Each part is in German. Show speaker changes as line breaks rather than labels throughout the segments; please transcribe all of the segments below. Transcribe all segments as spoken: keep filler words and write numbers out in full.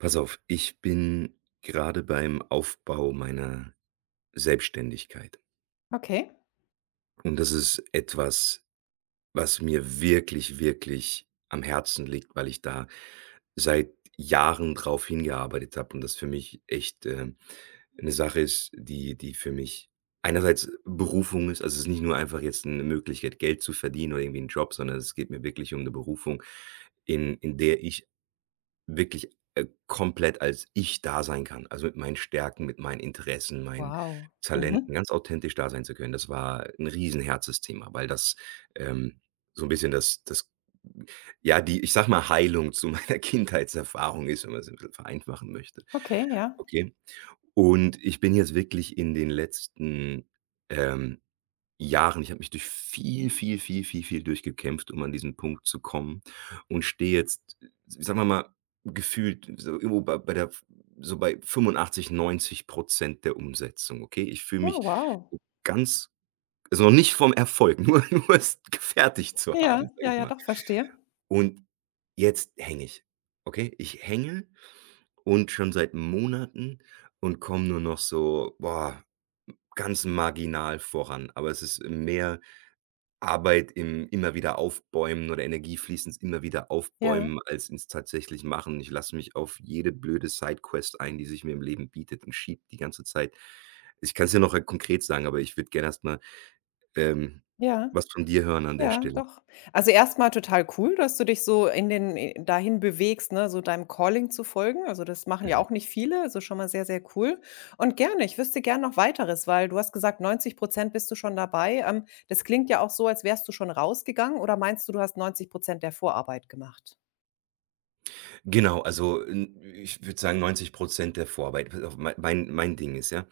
Pass auf. Ich bin gerade beim Aufbau meiner Selbständigkeit.
Okay.
Und das ist etwas was mir wirklich, wirklich am Herzen liegt, weil ich da seit Jahren drauf hingearbeitet habe und das für mich echt, äh, 'ne Sache ist, die die für mich einerseits Berufung ist also, es ist nicht nur einfach jetzt 'ne Möglichkeit, Geld zu verdienen oder irgendwie 'n Job, sondern es geht mir wirklich um 'ne Berufung, in in der ich wirklich, äh, komplett, als ich da sein kann. Also, mit meinen Stärken, mit meinen Interessen, meinen
Wow, mhm.
Talenten ganz authentisch da sein zu können. Das war 'n Riesenherzensthema, weil das, ähm, so 'n bisschen das das, hm, ja, die ich sage mal Heilung zu meiner Kindheitserfahrung ist, wenn man es irgendwie vereinfachen möchte.
Okay, ja.
Okay, und ich bin jetzt wirklich in den letzten, ähm, Jahren ich habe mich durch viel, viel, viel, viel, viel durch gekämpft, um an diesen Punkt zu kommen und stehe jetzt, sagen wir mal gefühlt so irgendwo bei bei der so bei fünfundachtzig, neunzig Prozent der Umsetzung. Okay, ich fühle
Oh
mich
wow.
ganz also, nicht vom Erfolg nur nur es gefertigt zu
Ja,
haben, sage
ja,
ich
ja,
mal.
doch, verstehe.
Und jetzt hänge ich. Okay, ich hänge und schon seit Monaten und komme nur noch so, boah, ganz marginal voran. Aber es ist mehr Arbeit im immer wieder aufbäumen oder Energie fließend immer wieder
Ja.
aufbäumen, als es tatsächlich machen. Ich lasse mich auf jede blöde Side Quest ein, die sich mir im Leben bietet und schiebe die ganze Zeit. Ich kann es dir nachher konkret sagen, aber ich würde gerne erstmal, ähm,
Ja,
was von dir hören an der
ja,
Stelle.
doch. Also, erstmal total cool, dass du dich so in den in dahin bewegst, ne, so deinem Calling zu folgen. Also, das machen ja
Mhm.
auch nicht viele. Das ist schon mal sehr, sehr cool. Und gerne, ich wüsste gerne noch weiteres, weil du hast gesagt, neunzig Prozent bist du schon dabei. Ähm, das klingt ja auch so, als wärst du schon rausgegangen, oder meinst du, du hast neunzig Prozent der Vorarbeit gemacht?
Genau. Also, n ich würde sagen, neunzig Prozent der Vorarbeit weil auf mein mein Ding ist, ja.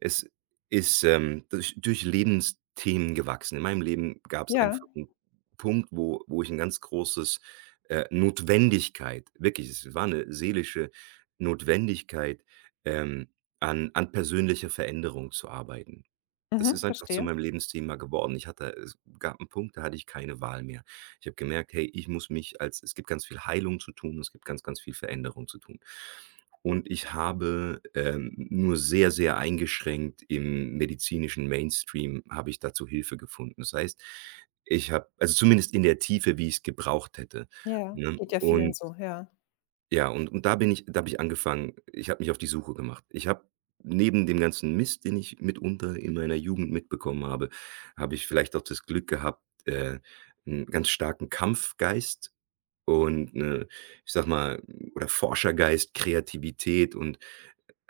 Es ist, ähm, durch durch Lebensthemen gewachsen. In meinem Leben gab es
Ja.
einfach 'n Punkt, wo wo ich 'n ganz großes, äh, Notwendigkeit wirklich, es war 'ne seelische Notwendigkeit, ähm, an an persönlicher Veränderung zu arbeiten. Das
Mhm,
ist einfach zu
verstehe.
meinem Lebensthema geworden. Ich hatte es gab 'n Punkt, da hatte ich keine Wahl mehr. Ich habe gemerkt: „Hey, ich muss mich als es gibt ganz viel Heilung zu tun. Es gibt ganz, ganz viel Veränderung zu tun.“ Und ich habe, ähm, nur sehr, sehr eingeschränkt im medizinischen Mainstream, habe ich dazu Hilfe gefunden. Das heißt, ich habe also zumindest in der Tiefe, wie ich es gebraucht hätte,
Ja,
ne?
geht ja vielen
Und
so, ja.
ja, und und da bin ich da habe ich angefangen ich habe mich auf die Suche gemacht. Ich habe neben dem ganzen Mist, den ich mitunter in meiner Jugend mitbekommen habe, habe ich vielleicht auch das Glück gehabt, äh, 'n ganz starken Kampfgeist und 'ne, ich sage mal, oder Forschergeist, Kreativität und,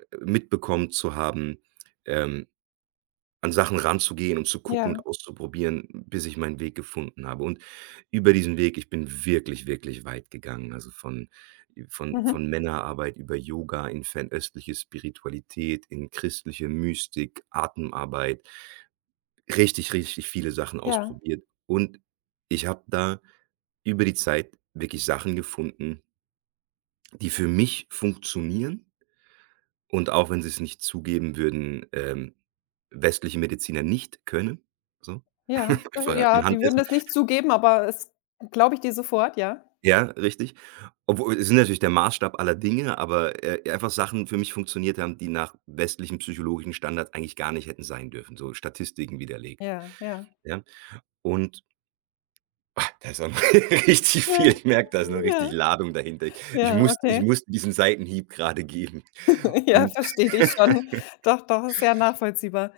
äh, mitbekommen zu haben, ähm, an Sachen ranzugehen, um zu gucken
Ja.
und auszuprobieren, bis ich meinen Weg gefunden habe. Und über diesen Weg ich bin wirklich, wirklich weit gegangen. Also, von von von
Mhm.
Männerarbeit über Yoga in fernöstliche Spiritualität, in christliche Mystik, Atemarbeit richtig, richtig viele Sachen
Ja.
ausprobiert. Und ich habe da über die Zeit wirklich Sachen gefunden die für mich funktionieren und auch, wenn sie es nicht zugeben würden, ähm, westliche Mediziner nicht können, so.
Ja,
Auf jeden
also,
Fall halt
ja, die
anhand
würden
dessen.
das nicht zugeben, aber es glaube ich dir sofort, ja.
Ja, richtig. Obwohl, es sind natürlich der Maßstab aller Dinge, aber, äh, einfach Sachen für mich funktioniert haben, die nach westlichem psychologischen Standard eigentlich gar nicht hätten sein dürfen, so Statistiken widerlegt.
Ja, ja.
Ja? Und, da ist aber richtig viel.
Mhm,
Ich merke, das ist noch
hm, ja.
richtige Ladung dahinter. Ich
Ja,
musste ich
okay.
musste diesen Seitenhieb gerade geben
Ja,
und
verstehe dich schon. Doch, doch sehr nachvollziehbar.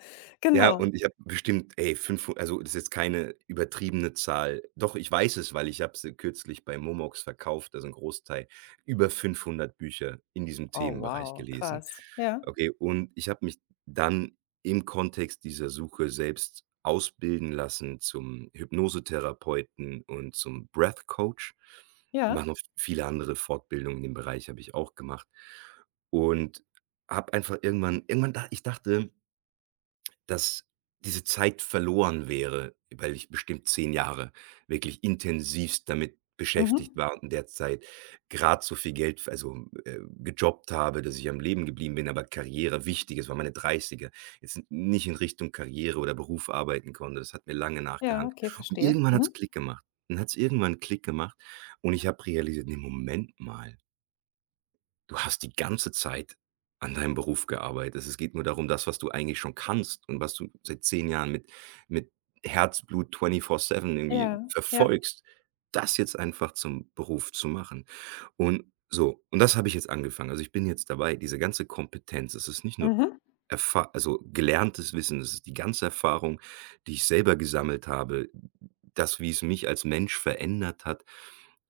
Ja,
Genau.
und ich habe bestimmt, ey, fünfhu also, das ist jetzt keine übertriebene Zahl. Doch, ich weiß es, weil ich habe sie kürzlich bei Momox verkauft. Also, 'n Großteil, über fünfhundert Bücher in diesem
Oh
Themenbereich
wow,
gelesen.
krass. Ja.
Okay, und ich habe mich dann im Kontext dieser Suche selbst ausbilden lassen zum Hypnosetherapeuten und zum Breath Coach.
Ja.
Machen auch viele andere Fortbildungen in dem Bereich habe ich auch gemacht und habe einfach irgendwann irgendwann da ich dachte dass diese Zeit verloren wäre, weil ich bestimmt zehn Jahre wirklich intensivst damit beschäftigt
Mhm.
war und in der Zeit gerade so viel Geld f also, äh, gejobbt habe, dass ich am Leben geblieben bin. Aber Karriere wichtig ist. Waren meine Dreißiger. Jetzt n nicht in Richtung Karriere oder Beruf arbeiten konnte, das hat mir lange
Ja,
nachgehangt.
okay,
Und
verstehe.
irgendwann hat es
Mhm.
Klick gemacht. Dann hat es irgendwann Klick gemacht. Und ich habe realisiert: „Ne, Moment mal.“ Du hast die ganze Zeit an deinem Beruf gearbeitet. Es geht nur darum, das, was du eigentlich schon kannst und was du seit zehn Jahren mit mit Herzblut twentyfour seven irgendwie
Ja, ja.
verfolgst, das jetzt einfach zum Beruf zu machen. Und so, und das habe ich jetzt angefangen, also, ich bin jetzt dabei, diese ganze Kompetenz das ist nicht nur
Mhm.
Erfah also, gelerntes Wissen, das ist die ganze Erfahrung, die ich selber gesammelt habe, das, wie es mich als Mensch verändert hat,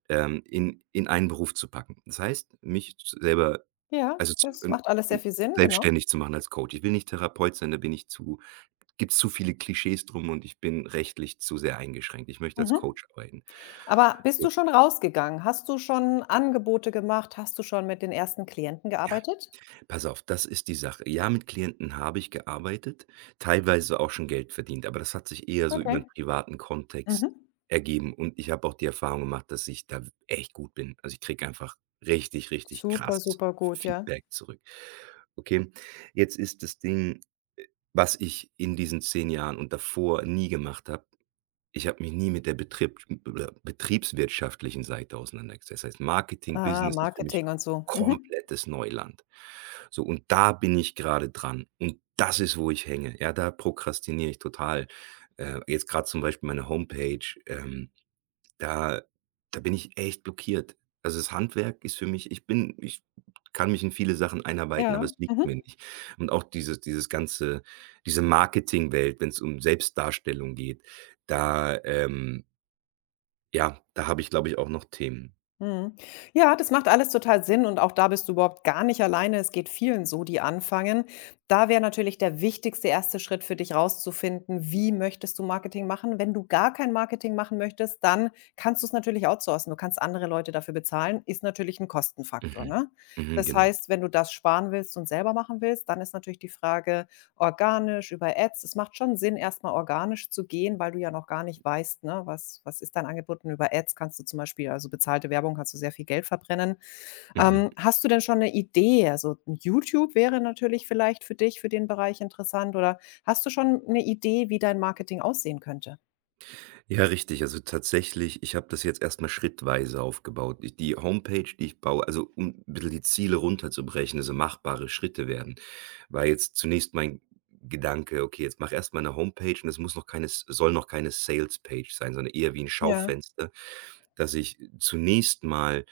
ähm, in in einen Beruf zu packen. Das heißt, mich selber
Ja,
also, zu
das
in
macht alles sehr
in
viel Sinn, genau.
selbstständig zu machen als Coach. Ich will nicht Therapeut sein, da bin ich zu da gibt's zu viele Klischees drum, und ich bin rechtlich zu sehr eingeschränkt. Ich möchte als
Mhm.
Coach arbeiten.
Aber bist du
So.
schon rausgegangen? Hast du schon Angebote gemacht? Hast du schon mit den ersten Klienten
Ja.
gearbeitet?
Pass auf, das ist die Sache. Ja, mit Klienten habe ich gearbeitet, teilweise auch schon Geld verdient, aber das hat sich eher so über 'n
Okay.
privaten Kontext
Mhm.
ergeben, und ich habe auch die Erfahrung gemacht, dass ich da echt gut bin, also, ich kriege einfach richtig, richtig
Super,
krasses
super gut, ja.
Feedback zurück. Okay, jetzt ist das Ding, äh, was ich in diesen zehn Jahren und davor nie gemacht habe: Ich habe mich nie mit der betrieb [unintelligible] betriebswirtschaftlichen Seite auseinandergesetzt. Das heißt Marketing,
Ah,
Business ist für mich
Marketing und so. Mhm.
komplettes Neuland, so und da bin ich grade dran und das ist, wo ich hänge. Ja, da prokrastiniere ich total, äh, jetzt grad zum Beispiel meine Homepage, ähm, da da bin ich echt blockiert, also, das Handwerk ist für mich ich bin ich kann mich in viele Sachen einarbeiten, aber
Ja.
es liegt mir
Mhm.
nicht, und auch dieses dieses ganze diese Marketingwelt, wenn es um Selbstdarstellung geht, da, ähm Ja, da habe ich, glaube ich, auch noch Themen.
Mhm. Ja, das macht alles total Sinn und auch da bist du überhaupt gar nicht alleine. Es geht vielen so, die anfangen. Da wäre natürlich der wichtigste erste Schritt für dich, rauszufinden: „Wie möchtest du Marketing machen?“ Wenn du gar kein Marketing machen möchtest, dann kannst du es natürlich outsourcen. Du kannst andere Leute dafür bezahlen. Ist natürlich 'n Kostenfaktor,
Mhm.
ne?
Mhm.
Das
Genau.
heißt, wenn du das sparen willst und selber machen willst, dann ist natürlich die Frage: organisch, über Ads? Es macht schon Sinn, erst mal organisch zu gehen, weil du ja noch gar nicht weißt, ne: „Was was ist dein Angebot?“ Über Ads kannst du zum Beispiel also, bezahlte Werbung, kannst du sehr viel Geld verbrennen. Ähm,
Mhm.
hast du denn schon 'ne Idee? Also, YouTube wäre natürlich vielleicht für dich, für den Bereich interessant, oder hast du schon 'ne Idee, wie dein Marketing aussehen könnte?
Ja, richtig. Also, tatsächlich ich habe das jetzt erst mal schrittweise aufgebaut. Ich die Homepage, die ich baue, also, um bisschen die Ziele runterzubrechen, also, machbare Schritte werden, war jetzt zunächst mein G Gedanke: „Okay, jetzt mache erst mal 'ne Homepage und es muss noch keine soll noch keine Salespage sein, sondern eher wie 'n
Ja.
Schaufenster, dass ich zunächst mal“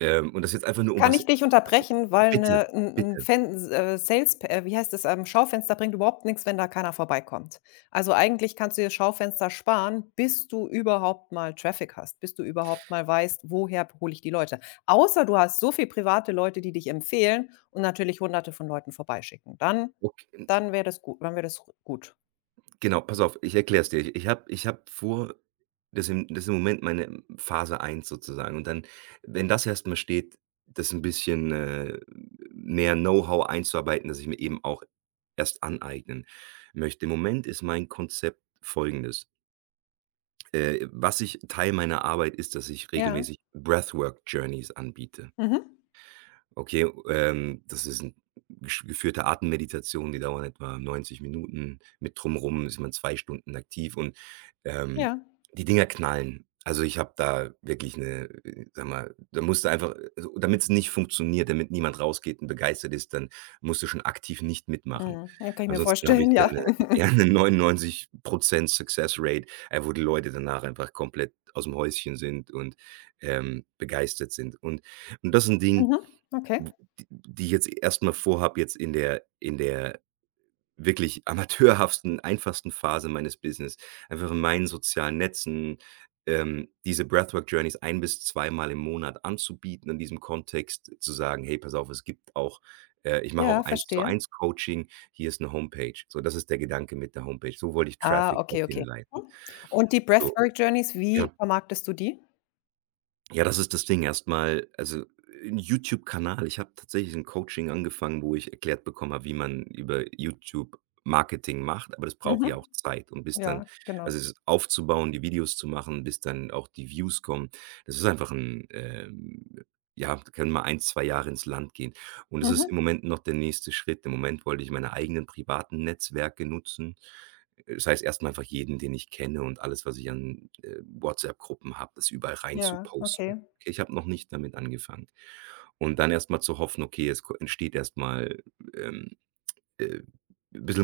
ähm, und das ist jetzt einfach nur, um
Kann ich
was
dich
also
unterbrechen, weil
bitte,
'ne 'n 'n
bitte.
Fens äh, salesp äh, wie heißt das ähm, Schaufenster bringt überhaupt nichts, wenn da keiner vorbeikommt. Also, eigentlich kannst du dir das Schaufenster sparen, bis du überhaupt mal Traffic hast, bis du überhaupt mal weißt: „Woher hole ich die Leute?“ Außer du hast so viele private Leute, die dich empfehlen und natürlich Hunderte von Leuten vorbeischicken. Dann
Okay. N
dann wäre das gut dann wäre das g gut.
Genau. Pass auf. Ich erkläre es dir. Ich habe ich habe vor, das im das im Moment m meine Phase eins sozusagen, und dann, wenn das erst mal steht, das 'n bisschen, äh, mehr Know-how einzuarbeiten, das ich mir eben auch erst aneignen möchte. Im Moment ist mein Konzept Folgendes. Äh, was ich Teil meiner Arbeit ist, dass ich
Ja.
regelmäßig Breathwork Journeys anbiete.
Mhm.
Okay, ähm, das ist 'n gesch geführte Atemmeditation. Die dauern etwa neunzig Minuten. Mit Drum rum ist man zwei Stunden aktiv und, ähm,
Ja.
die Dinger knallen. Also, ich habe da wirklich 'ne äh, sage mal, da musst du einfach äh, also, und damit es nicht funktioniert, damit niemand rausgeht und begeistert ist, dann musst du schon aktiv nicht mitmachen.
Mhm. Ja, kann ich mir
Ansonsten habe
vorstellen,
ich da
ja.
ne eher 'ne neunundneunzig Prozent Success Rate äh, wo die Leute danach einfach komplett aus dem Häuschen sind und, ähm, begeistert sind. Und das ist 'n Ding,
Mhm. Okay.
w d die ich jetzt erst mal vorhabe, jetzt in der in der wirklich amateurhaften, einfachsten Phase meines Business einfach in meinen sozialen Netzen, ähm, diese Breathwork Journeys ein bis zweimal im Monat anzubieten, in diesem Kontext zu sagen: „Hey, pass auf, es gibt auch äh, ich mache
Ja,
auch
verstehe.
1-zu-1-Coaching. Hier ist 'ne Homepage.“ So, das ist der Gedanke mit der Homepage. So wollte ich
Ah,
Traffic
okay,
dorthin
okay.
leiten.
Mhm. Und die
So,
Breathwork Journeys, wie
ja.
vermarktest du die?
Ja, das ist das Ding erstmal. Also, 'n YouTube-Kanal ich habe tatsächlich 'n Coaching angefangen, wo ich erklärt bekommen habe, wie man über YouTube Marketing macht. Aber das braucht ja
Mhm.
auch Zeit und bis dann
Ja,
also,
genau.
es aufzubauen, die Videos zu machen, bis dann auch die Views kommen, das ist einfach 'n ähm, ja, können mal ein, zwei Jahre ins Land gehen, und es ist
Mhm.
im Moment noch der nächste Schritt. Im Moment wollte ich meine eigenen privaten Netzwerke nutzen, äh, das heißt erstmal einfach jeden, den ich kenne, und alles, was ich an, äh, WhatsApp-Gruppen habe, das überall rein zu
Ja,
posten.
okay.
Okay, ich habe noch nicht damit angefangen und dann erstmal zu hoffen: „Okay, es ko entsteht erstmal, ähm, äh, bissel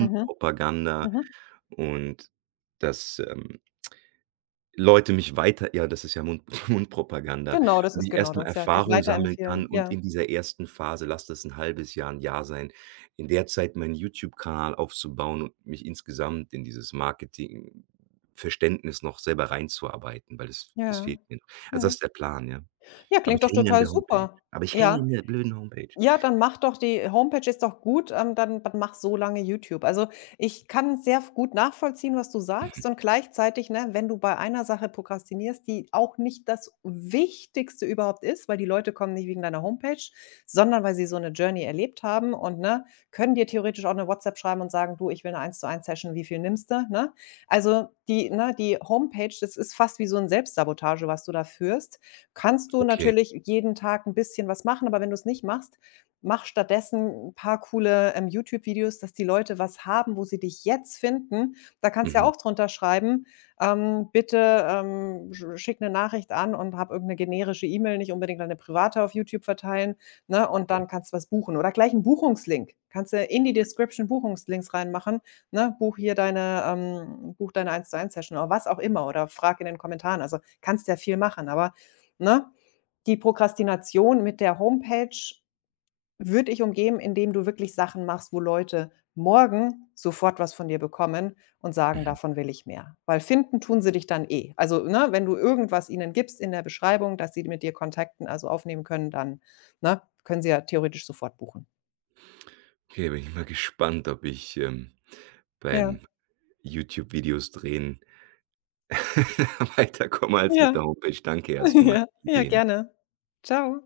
Mhm. Mhm.
und dass, ähm Leute mich weiter ja, das ist ja Mund Mundpropaganda,
Genau, das
und
ist
ich
genau
erstmal
das, ja, dich
Erfahrung sammeln
weiterempfehlen,
kann. Und
ja.
in dieser ersten Phase, lass das 'n halbes Jahr, 'n Jahr sein, in der Zeit meinen YouTube-Kanal aufzubauen und mich insgesamt in dieses Marketing-Verständnis noch selber reinzuarbeiten, weil das das
Ja,
fehlt mir. Also, das
mhm.
ist der Plan, ja,
Ja,
aber
klingt
ich
doch
hänge an
total
der Homepage,
super.
aber ich hänge
Ja.
in der blöden Homepage.
Ja, dann mache doch die äh, Homepage, ist doch gut, ähm, dann dann mache so lange YouTube. Also, ich kann sehr gut nachvollziehen, was du
Mhm.
sagst, und gleichzeitig, ne, wenn du bei einer Sache prokrastinierst, die auch nicht das Wichtigste überhaupt ist, weil die Leute kommen nicht wegen deiner Homepage, sondern weil sie so 'ne Journey erlebt haben, und, ne, können dir theoretisch auch eine WhatsApp schreiben und sagen: „Du, ich will 'ne Eins-zu-eins-Session. Wie viel nimmst du,” ne? Also, die ne, die Homepage, das ist fast wie so 'n Selbstsabotage, was du da führst. Kannst du
Okay.
natürlich jeden Tag 'n bisschen was machen, aber wenn du es nicht machst, mache stattdessen 'n paar coole, ähm, YouTube-Videos, dass die Leute was haben, wo sie dich jetzt finden. Da kannst du ja
Mhm.
auch drunter schreiben, ähm: „Bitte, ähm, sch schicke 'ne Nachricht an”, und habe irgend 'ne generische E-Mail, nicht unbedingt deine private auf YouTube verteilen, ne, „und
Ja.
dann kannst du was buchen”, oder gleich 'nen Buchungslink. Kannst du in die Description Buchungslinks reinmachen, ne: „Buche hier deine ähm, buche deine Eins-zu-eins-Session”, oder was auch immer, oder frage in den Kommentaren. Also, kannst ja viel machen, aber, ne, die Prokrastination mit der Homepage würde ich umgehen, indem du wirklich Sachen machst, wo Leute morgen sofort was von dir bekommen und sagen:
Mhm.
„Davon will ich mehr“, weil finden tun sie dich dann eh. Also, ne, wenn du irgendwas ihnen gibst in der Beschreibung, dass sie mit dir Kontakt, ne, also, aufnehmen können, dann, ne, können sie ja theoretisch sofort buchen.
Okay, da bin ich mal gespannt, ob ich, ähm,
Ja.
beim YouTube-Videos drehen weiterkomme als mit der
Ja.
Homepage. Danke erstmal.
Ja, ja,
[unintelligible]
gerne. Tschau.